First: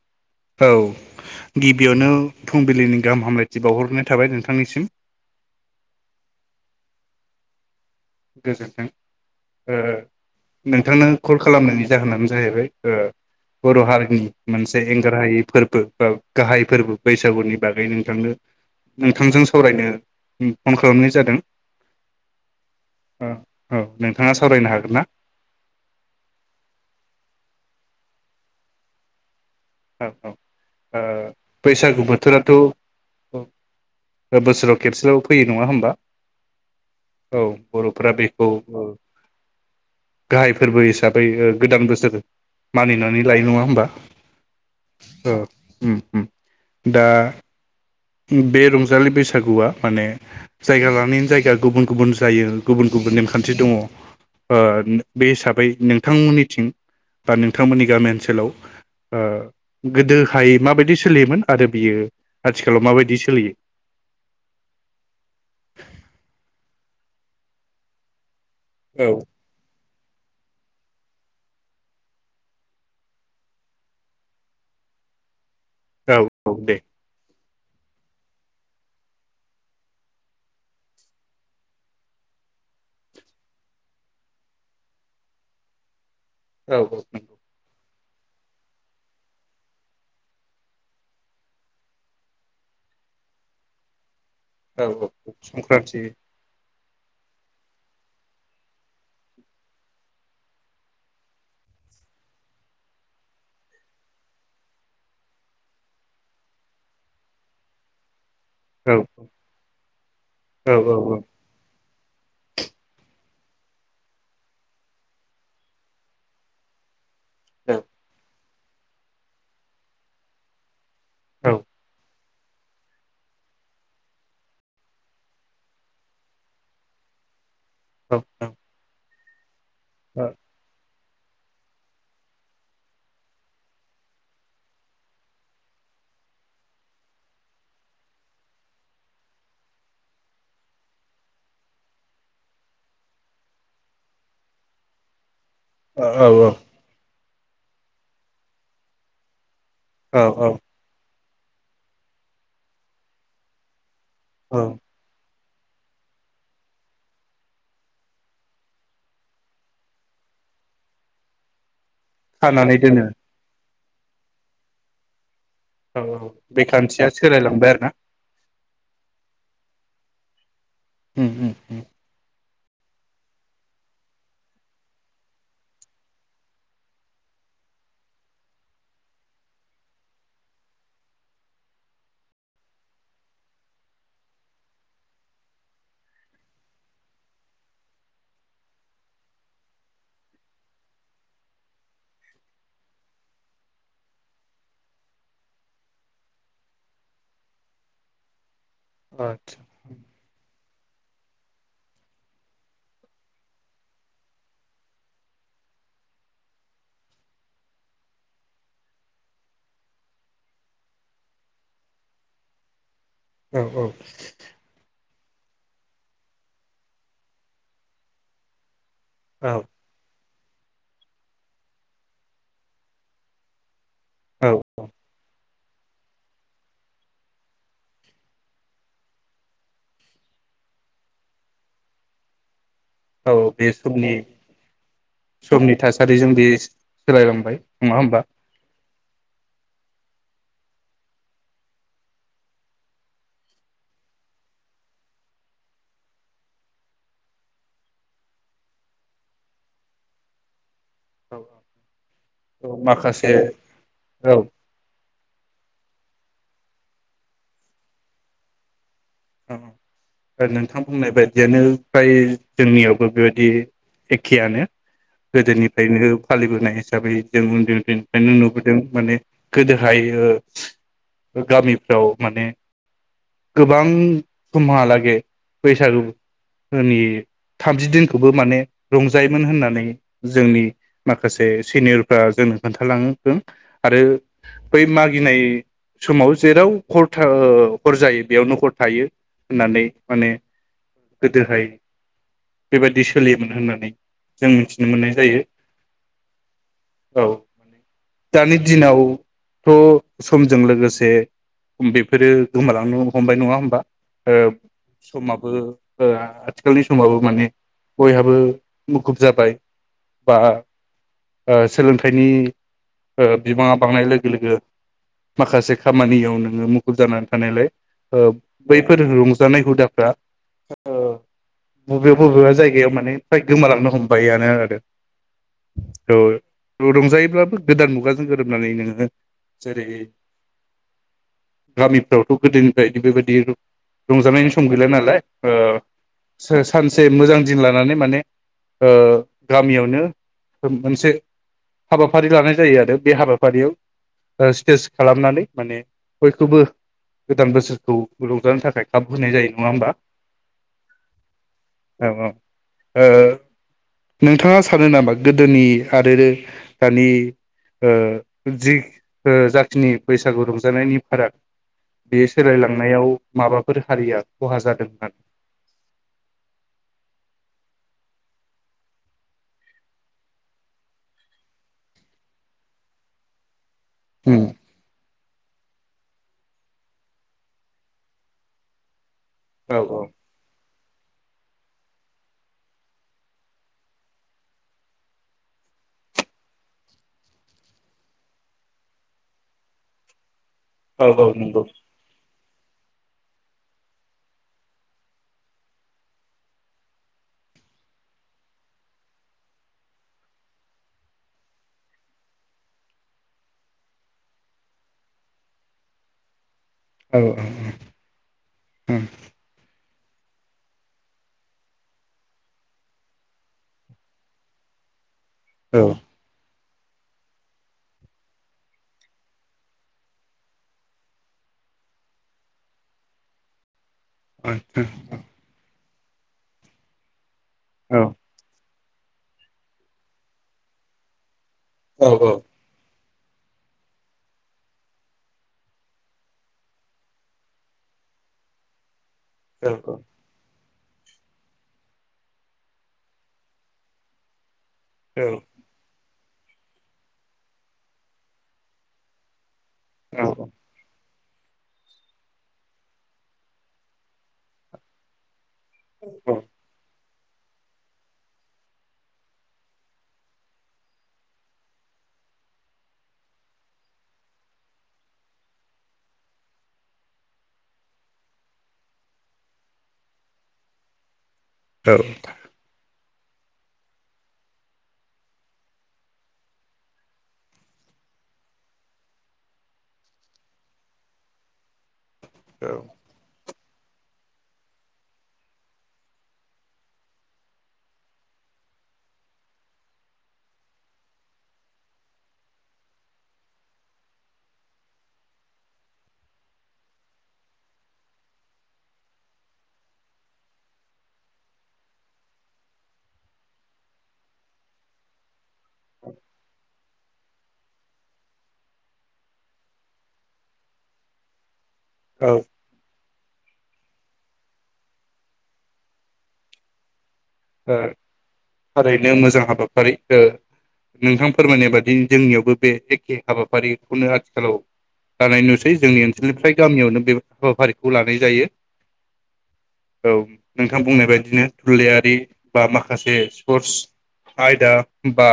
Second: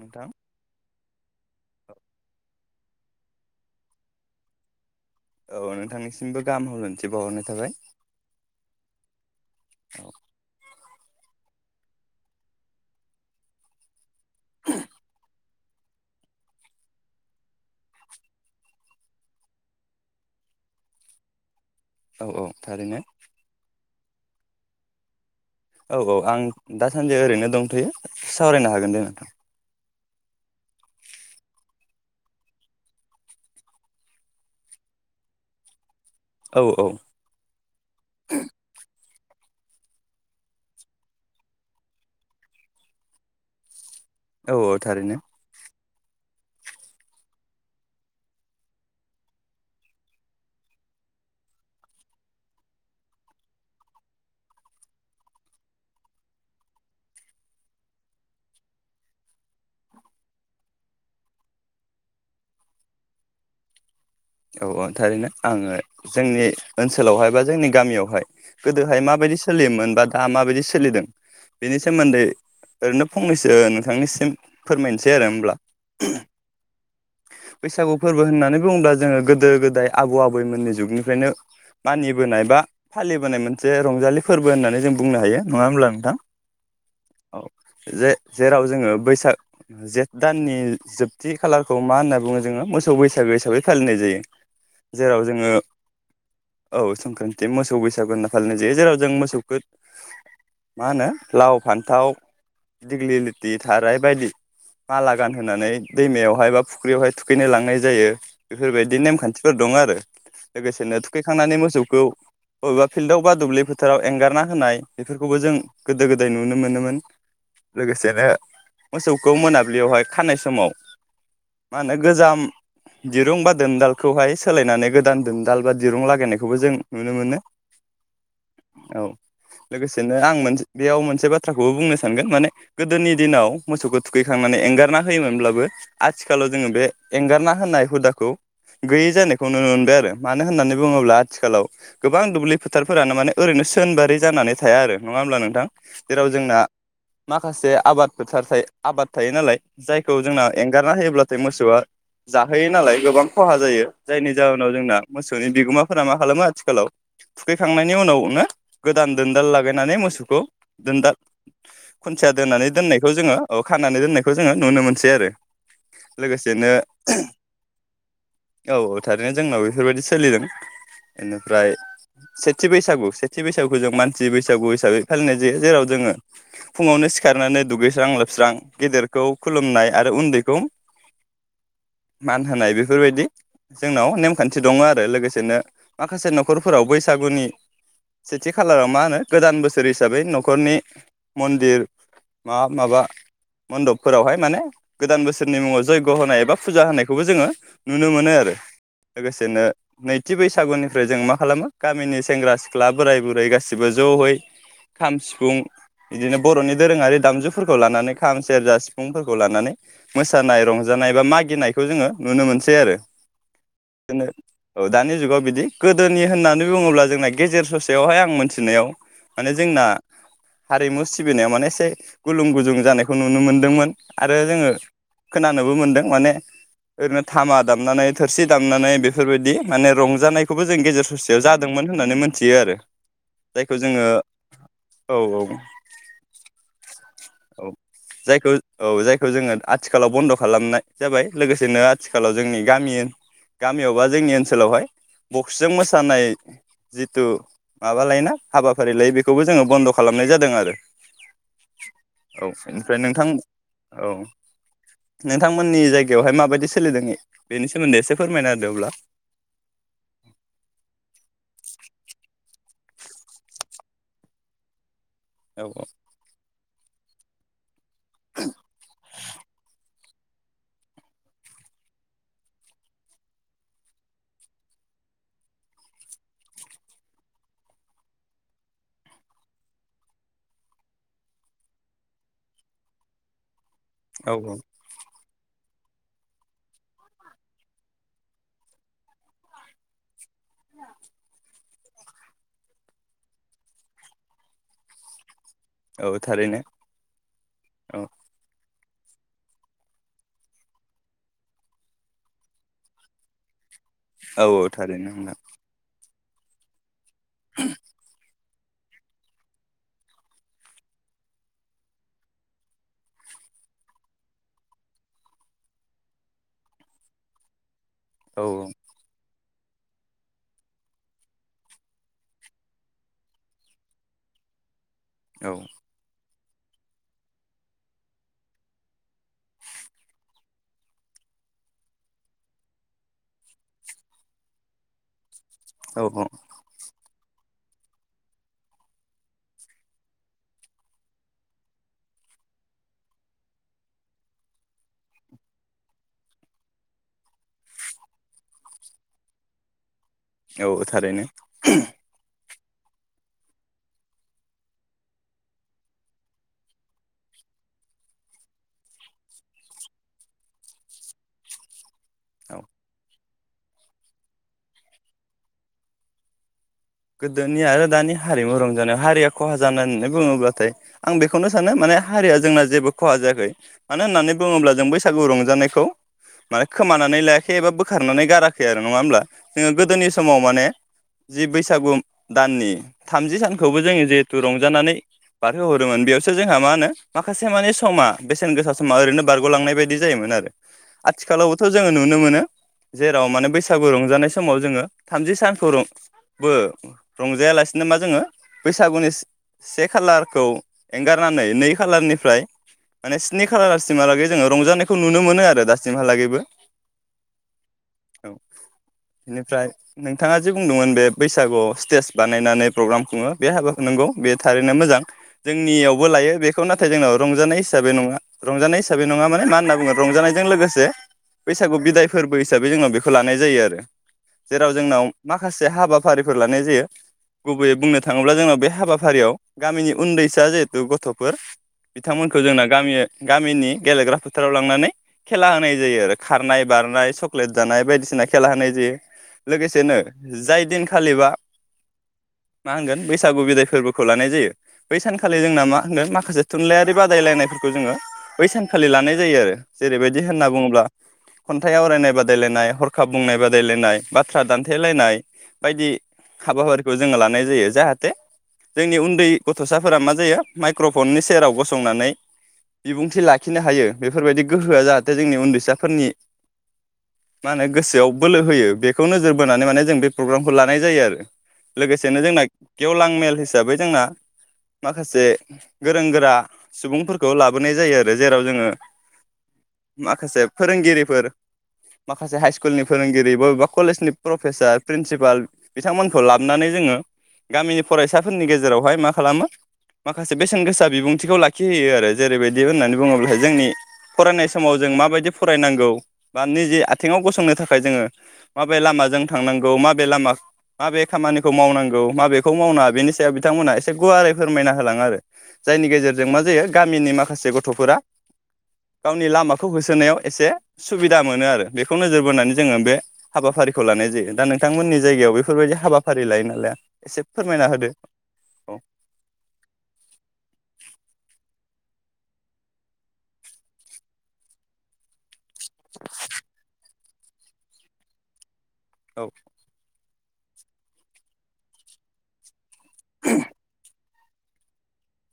नोंथां औ गिबियावनो फुंबिलिनि गाहाम हामलायथि बावहरगोनाय थाबाय नोंथांनिसिम औ नोंथांनिसिमबो गाहाम हामलायथि बाउहरनाय थाबाय गोजोनथों ओ नों औ नोंथांनो कल खालामनायनि जाहोनानो जाहैबाय ओ बर' हारिनि मोनसे एंगार हायै फोर बो बा गाहाय फोरबो बैसागुनि बागै नोंथांनो नोंथांजों सावरायनो फन खालामनाय जादों औ औ थारैनो अ औ नोंथाङा सावरायनो हागोन ना? औ औ आं दासान्दि ओरैनो दंथ'यो सावरायनो हागोन दे नोंथां औ औ ओ बैसागु बोथोराथ' बोसोराव खेबसेल' फैयो नङा होमबा औ औ औ बर'फ्रा बेखौ ओ गाहाय फोरबो हिसाबै ओ गोदान बोसोर मानिनानै लायो नङा होमबा औ औ थारैनो ओम ओम दा बे रंजालि बैसागुआ माने जायगा लानायनि जायगा गुबुन गुबुन जायो गुबुन गुबुन नेमखान्थि दङ ओ बे हिसाबै नोंथांमोननिथिं बा नोंथांमोननि गामि ओनसोलाव ओ गोदोहायै माबायदि सोलियोमोन आरो बियो आथिखालाव माबायदि सोलियो? औ थारैनो आङो जोंनि ओनसोल सोलावहाय बा जोंनि गामियावहाय गोदोहाय औ माबायदि सोलियोमोन बा दा माबायदि सो सोलिदों बेनि सोमोन्दै ओरैनो फंनैसो नोंथांनिसिम फोरमायनोसै आरो होमब्ला औ औ दे बैसागु फोरबो होननानै बुङोबा जोङो गोदो गोदाय आबौ आबैमोननि जुगनिफ्रायनो मानिबोनाय बा फालिबोनाय मोनसे रंजालि फोरबो होननानै जों बुंनो हायो नङा होमब्ला नोंथां औ औ ओं जे जेराव जोङो बैसाग जेठ दाननि जोबथि खालारखौ मा होनना बुङो जोङो मोसौ बैसागो हिसाबै फालिनाय जायो औ औ जेराव जोङो संक्रान्ति औ संक्रान्ति मोसौ बैसागु होनना फालिनाय जायो जेराव जों मोसौखौ मा होनो लाव फान्थाव दिग्लि लिथि थाराय बायदि माला गानहोनानै दैमायावहाय बा फुख्रियावहाय थुखैनो लांनाय जायो औ बेफोरबायदि नेमखान्थिफोर दं आरो औ औ लोगोसेनो औ थुखैखांनानै मोसौ खौ बबेबा फिल्डआव बा दुब्लि फोथाराव एंगारना होनाय बेफोरखौबो जों गोदो गोदाय नुनो मोनोमोन लोगोसेनो मोसौखौ मोनाबिलियावहाय खानाय समाव मा होनो गोजाम दिरुं बा दोनदालखौहाय सोलायनानै गोदान दोनदाल बा दिरुं लागायनायखौबो जों नुनो मोनो औ औ औ लोगोसेनो आं मोनसे बेयाव मोनसे मोनसे बाथ्राखौबो बुंनो सानगोन माने गोदोनि दिनाव मोसौखौ थुखैखांनानै एंगारना होयोमोनब्लाबो आथिखालाव जोङो बे एंगारना होनाय हुदाखौ गैयै जानायखौ नुनो मोनबाय आरो मानो होननानै बुङोब्ला आथिखालाव गोबां दुब्लि फोथारफोरानो माने ओरैनो सोनबारि जानानै थाया आरो नङा होमब्ला नोंथां जेराव औ जोंना माखासे आबाद फोथार थायो आबाद थायो नालाय औ जायखौ जोंना एंगारना होयोब्ला मोसौआ जा जाहैयो नालाय गोबां खहा जायो जायनि औ जाहोनाव जोंना मोसौ मोसौनि बिगोमाफोरा मा खालामो आथिखालाव थुखैखांनायनि उनावनो गोदान दोनदाल लागायनानै मोसौखौ दोनदाल खुन्थिया दोननानै खानानै दोनो दोननायखौ जोङो औ खानानै दोननायखौ जोङो नुनो मोनसै आरो औ बे लोगोसेनो खान्थिया सोलायलांबाय आरो ना औ औ थारैनो जोंनाव बेफोरबायदि सोलिदों उम उम बेनिफ्राय उम सेथि बैसागु सेथि बैसागुखौ जों मानसि बैसागु हिसाबै फालिनाय जायो जेराव जोङो फुङावनो सिखारनानै दुगैस्रां लोबस्रां गेदेरखौ खुलुमनाय आरो उन्दैखौ मान होनाय बेफोरबायदि जोंनाव नेमखान्थि दङ आरो लोगोसेनो माखासे न'खरफोराव बैसागुनि सेथि खालाराव मा होनो गोदान बोसोर हिसाबै न'खरनि मन्दिर माबा माबा मन्दपफोरावहाय माने गोदान बोसोरनि मुङाव जयग' होनाय एबा फुजा होनायखौबो जोङो नुनो मोनो आरो आदसा लोगोसेनो नैथि बैसागुनिफ्राय निफ्राय जों मा खालामो गामिनि सेंग्रा सिख्ला बोराय बुरै गासिबो ज'है खाम सिफुं बिदिनो बर'नि दोरोङारि दामजुफोरखौ लानानै खाम सेरजा सिफुंफोरखौ लानानै मोसानाय रंजानाय बा मा गिनायखौ जोङो नुनो मोनसै आरो औ औ जोंनो औ दानि जुगाव बिदि गोदोनि होननानै बुङोब्ला जोंना गेजेर ससेयावहाय आं मोनथिनायाव माने जोंना हारिमु सिबिनायाव माने एसे गुलुं गुजुं जानायखौ नुनो मोनदोंमोन आरो औ जोङो खोनानोबो मोन्दों माने ओरैनो थामा दामनानै थोरसि दामनानै बेफोरबायदि माने रंजानायखौबो जों गेजेर ससेयाव जादोंमोन होननानै मोनथियो आरो औ बे जायखौ जोङो समनि औ औ समनि थासारिजों बे सोलायलांबाय औ नङा होमबा जायखौ औ जायखौ जोङो आथिखालाव बन्द' खालामनाय जाबाय लोगोसेनो आथिखालाव जोंनि गामि गामियाव बा जोंनि ओनसोलावहाय बक्सजों मोसानाय जिथु माबा लायोना हाबाफारि लायो बेखौबो जोङो बन्द' खालामनाय जादों आरो औ बेनिफ्राय नोंथां औ नोंथांमोननि जायग बेवहाय माबायदि सोलिदों बेनि सोमोन्दै एसे फोरमायना होदों अब्ला नोंथां बुंनाय बायदियानो फ्राय जोंनियावबो बेबायदि एखेयानो औ गोदोनिफ्रायनो फालिबोनाय दा बै जों उन्दै निफ्रायनो नुबोदों माने गोदोहाय ओ गामिफ्राव माने गोबां समहालागै बैसागुनि थामजि दिनखौबो माने रंजायोमोन होननानै जोंनि माखासे सिनियरफ्रा जोंनो खोन्थालांदों आरो औ बै मागि गिनाय समाव जेराव हर था हर जायो बेयावनो हर थायो होनानै माने गोदोहाय बेबायदि सोलियोमोन होननानै जों मिथिनो मोननाय जायो औ थारैनो औ औ दानि दिनावथ' समजों लोगोसे बेफोरो गोमालांनो हमबाय नङा होमबा ओ औ औ थारैनो नोंथां समाबो ओ आथिखालनि समावबो माने बयहाबो मुखुब जाबाय बा ओ सोलोंथाइनि ओ बिबाङा बांनाय लोगो लोगो माखासे खामानियाव नोङो मुखुब जानानै थानायलाय औ औ फोर रंजानाय हुदाफ्रा ओ बबेबा बबेबा जायगायाव माने फ्राय गोमालांनो हमबायानो आरो औ ओ रंजायोब्लाबो गोदान मुगाजों गोरोबनानै नोङो जेरै गामिफ्रावथ' गोदोनिफ्राय बेबायदि रंजानायनि सम गैला नालाय ओ औ से सासो से मोजां दिन लानानै माने ओ गामियावनो मोनसे हाबाफारि लानाय जायो आरो बे हाबाफारियाव ओ स्टेज खालामनानै माने बयखौबो गोदान बोसोरखौ रंजानो थाखाय खाबु होनाय जायो नङा होमबा औ थारैनो औ औ ओ [unintelligible] नोंथाङा सानो नामा गोदोनि आरो दानि ओ जि ओ जाखिनि बैसागु रंजानायनि फाराग बे औ सोलायलांनायाव माबाफोर हारिया खहा जादों होननानै गोदोनि आरो दानि हारिमु रंजानाय हारिया खहा जानो होननानै बुङोब्लाथाय आं बेखौनो सानो माने हारिया जोंना जेबो खहा जायाखै मानो होननानै उम बुङोब्ला जों बै सागु रंजानायखौ माने खोमानानै लायाखै एबा बोखारनानै गाराखै आरो नङा होमब्ला जोङो औ औ गोदोनि समाव माने जि बै सागु दाननि थामजि सानखौबो जोङो जिहेथु रंजानानै बारहोहरोमोन बेयावसो जोंहा मा होनो माखासे माने समा बेसेन गोसा समा ओरैनो बारग'लांनाय बायदि जायोमोन आरो औ औ नंगौ आथिखालावबोथ' जोङो नुनो मोनो जेराव माने बैसागु रंजानाय समाव जोङो थामजि सानखौ रं बो रंजायालासिनो मा जोङो बैसागुनि से खालारखौ एंगारनानै नै खालारनिफ्राय माने स्नि खालारसिमहालागै जोङो रंजानायखौ नुनो मोनो आरो दासिमहालागैबो औ औ औ बेनिफ्राय नोंथाङा जे बुंदोंमोन बे बैसागुआव स्टेज बानायनानै प्रग्राम खुङो बे हाबाखौनंगौ बे थारैनो मोजां औ जोंनियावबो लायो बे बेखौ नाथाय जोंनाव रंजानाय हिसाबै नङा रंजानाय हिसाबै नङा माने मा होनना बुङो रंजानायजों लोगोसे बैसागु बिदाय फोरबो हिसाबै जोंनाव बेखौ लानाय जायो आरो जेराव आतसा जोंनाव माखासे हाबा फारिफोर लानाय जायो गुबैयै बुंनो औ थाङोब्ला जोंनाव बे हाबा फारियाव गामिनि उनदैसा जिहेथु गथ'फोर औ औ बिथांमोनखौ जोंना गामि गामिनि गेलेग्रा फोथाराव लांनानै खेला होनाय जायो आरो खारनाय बारनाय चक्लेट जानाय बायदिसिना खेला होनाय जायो औ लोगोसेनो जाय खालिबा मा होनगोन बैसागु बिदाय फोरबोखौ लानाय जायो बै औ सानखालि जोंना मा होनगोन मा खासे थुनलाइयारि बादायलायनायफोरखौ जोङो बै सानखालि लानाय जायो आरो जेरैबायदि होनना बुङोब्ला खन्थाइ आवरायनाय बादायलायनाय हरखाब बुंनाय बादायलायनाय बाथ्रा दान्थेलायनाय बायदि हाबाारिखौ जों जों लानाय जायो जाहाथे जोंनि उन्दै गथ'साफोरा मा जायो माइक्र'फननि सेराव गसंनानै बिबुंथि लाखिनो हायो बेफोरबायदि गोहोआ जाहाथे जोंनि उन्दैसाफोरनि मा होनो गोसोआव बोलो होयो बेखौ नोजोर बोनानै माने जों बे प्रग्रामखौ लानाय जायो आरो लोगोसेनो जोंना गेवलां मेल हिसाबै जोंना माखासे गोरों गोरा सुबुंफोरखौ लाबोनाय जायो आरो जेराव जोङो माखासे फोरोंगिरिफोर माखासे हाइ स्कुलनि फोरोंगिरि बबेबा कलेज नि प्रफेसार प्रिनसिपाल बिथांमोनखौ लाबोनानै जोङो गामिनि फरायसाफोरनि गेजेरावहाय मा खालामो माखासे बेसेन गोसा बिबुंथिखौ लाखिहोयो आरो जेरैबायदि होननानै बुङोब्लाहाय जोंनि फरायनाय समाव जों माबायदि फरायनांगौ बा निजे आथिङाव गसंनो थाखाय जोङो माबै लामाजों थांनांगौ माबे लामा माबे खामानिखौ मावनांगौ माबेखौ मावनाङा बेनि सायाव बिथांमोनहा एसे गुवारै फोरमायना होलाङो आरो जायनि गेजेरजों मा जायो गामिनि मा माखासे गथ'फोरा गावनि लामाखौ होसोनायाव एसे सुबिदा मोनो आरो बेखौ नोजोर औ ओ बोनानै जोङो बे हाबाफारि खौ लानाय जायो दा नों बिथांमोननि जायगायाव बेफोरबायदि हाबाफारि लायो ना लाया ओ थारैनो मोजां हाबाफारि ओ नोंथां फोरमायनाय बादि बि जोंनियावबो बे एखे हाबाफारिखौनो आथिखालाव लानाय नुसै जोंनि ओनसोलनिफ्राय गामियावनो बे हाबाफारिखौ लानाय जायो औ औ नोंथां बुंनाय बायदिनो थुनलाइयारि बा माखासे स्पर्टस आयदा बा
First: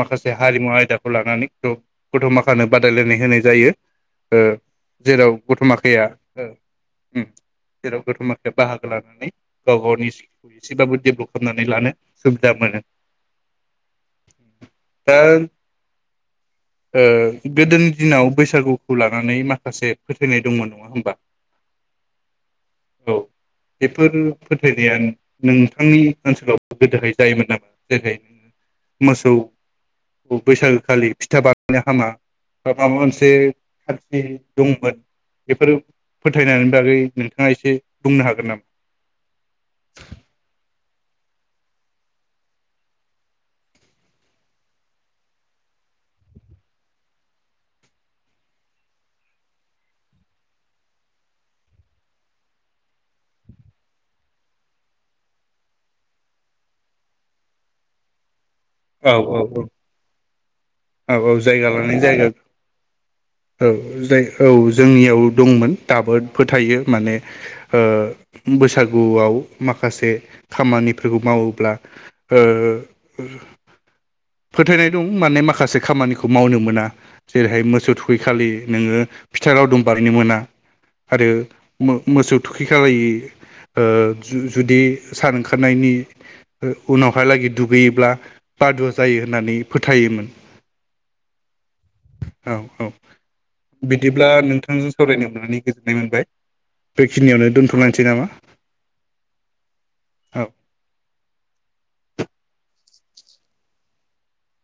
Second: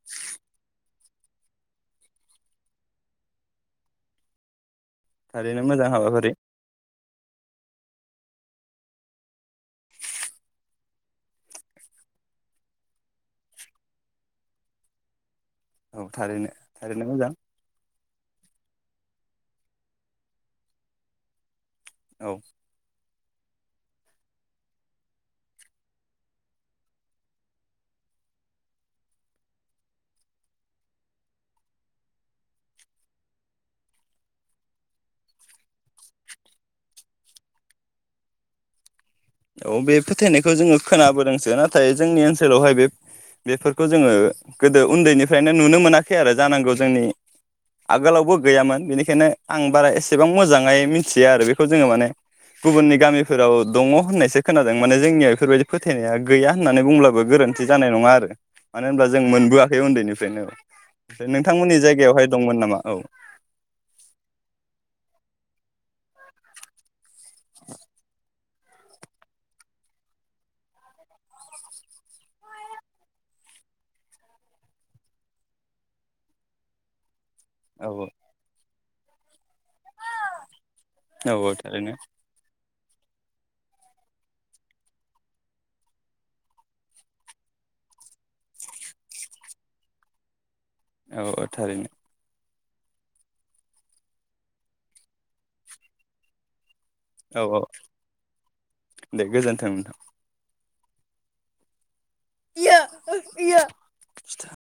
माखासे हारिमु आयदाखौ लानानै गथ' माखानो बादायलायनाय होनाय जायो ओ जेराव थारैनो मोजां गथ'माखाया हाबाफारि ओ ओम जेराव गथ' माथाया बाहागो लानानै गाव गावनि एसे- एसेबाबो डेभलप खालामनानै लानो सुबिदा मोनो दा औ थारैनो ओ थारैनो मोजां गोदोनि दिनाव बैसागुखौ लानानै माखासे फोथायनाय दंमोन नङा होमबा औ औ बेफोर फोथायनाया नोंथांनि ओनसोलाव गोदोहाय जायोमोन नामा जेरैहाय मोसौ बैसागोखालि फिथा बानायनो हामा बा माबा मोनसे [unintelligible] दंमोन बेफोर फोथायनायनि बागै नोंथाङा एसे बुंनो हागोन नामा? औ बे फोथायनायखौ जोङो खोनाबोदोंसो नाथाय जोंनि ओनसोलावहाय बे बेफोरखौ जोङो गोदो उन्दैनिफ्रायनो नुनो मोनाखै आरो जानांगौ जोंनि आगोलावबो गैयामोन बेनिखायनो आं बारा एसेबां मोजाङै मिथिया आरो बेखौ जोङो माने गुबुननि गामिफोराव दङ होननायसो खोनादों माने जोंनियाव बेफोरबायदि फोथायनाया गैया होननानै बुंब्लाबो गोरोन्थि जानाय नङा आरो मानो होनब्ला औ जों औ औ मोनबोआखै उन्दैनिफ्रायनो औ औ ओमफ्राय औ जायगा नोंथांमोननि लानाय जायगा जायगायावहाय दंमोन नामा औ औ जा औ जोंनियाव दंमोन दाबो फोथायो माने ओ बैसागुआव माखासे खामानिफोरखौ मावोब्ला ओ फोथायनाय दं माने माखासे खामानिखौ मावनो मोना जेरैहाय औ मोसौ थुखै खालि नोङो फिथा लावदुम बानायनो मोना आरो औ औ थारैनो मो- मोसौ थुखै [unintelligible] ओ जुदि सान ओंखारनायनि ओ उनावहालागै दुगैयोब्ला बादुवा जायो होननानै फोथायोमोन औ औ थारैनो औ औ बिदिब्ला नोंथांजों सावरायनो मोननानै गोजोननाय मोनबाय औ बेखिनियावनो औ दोनथ'लायनोसै नामा दे गोजोन्थों औ [unintelligible] यो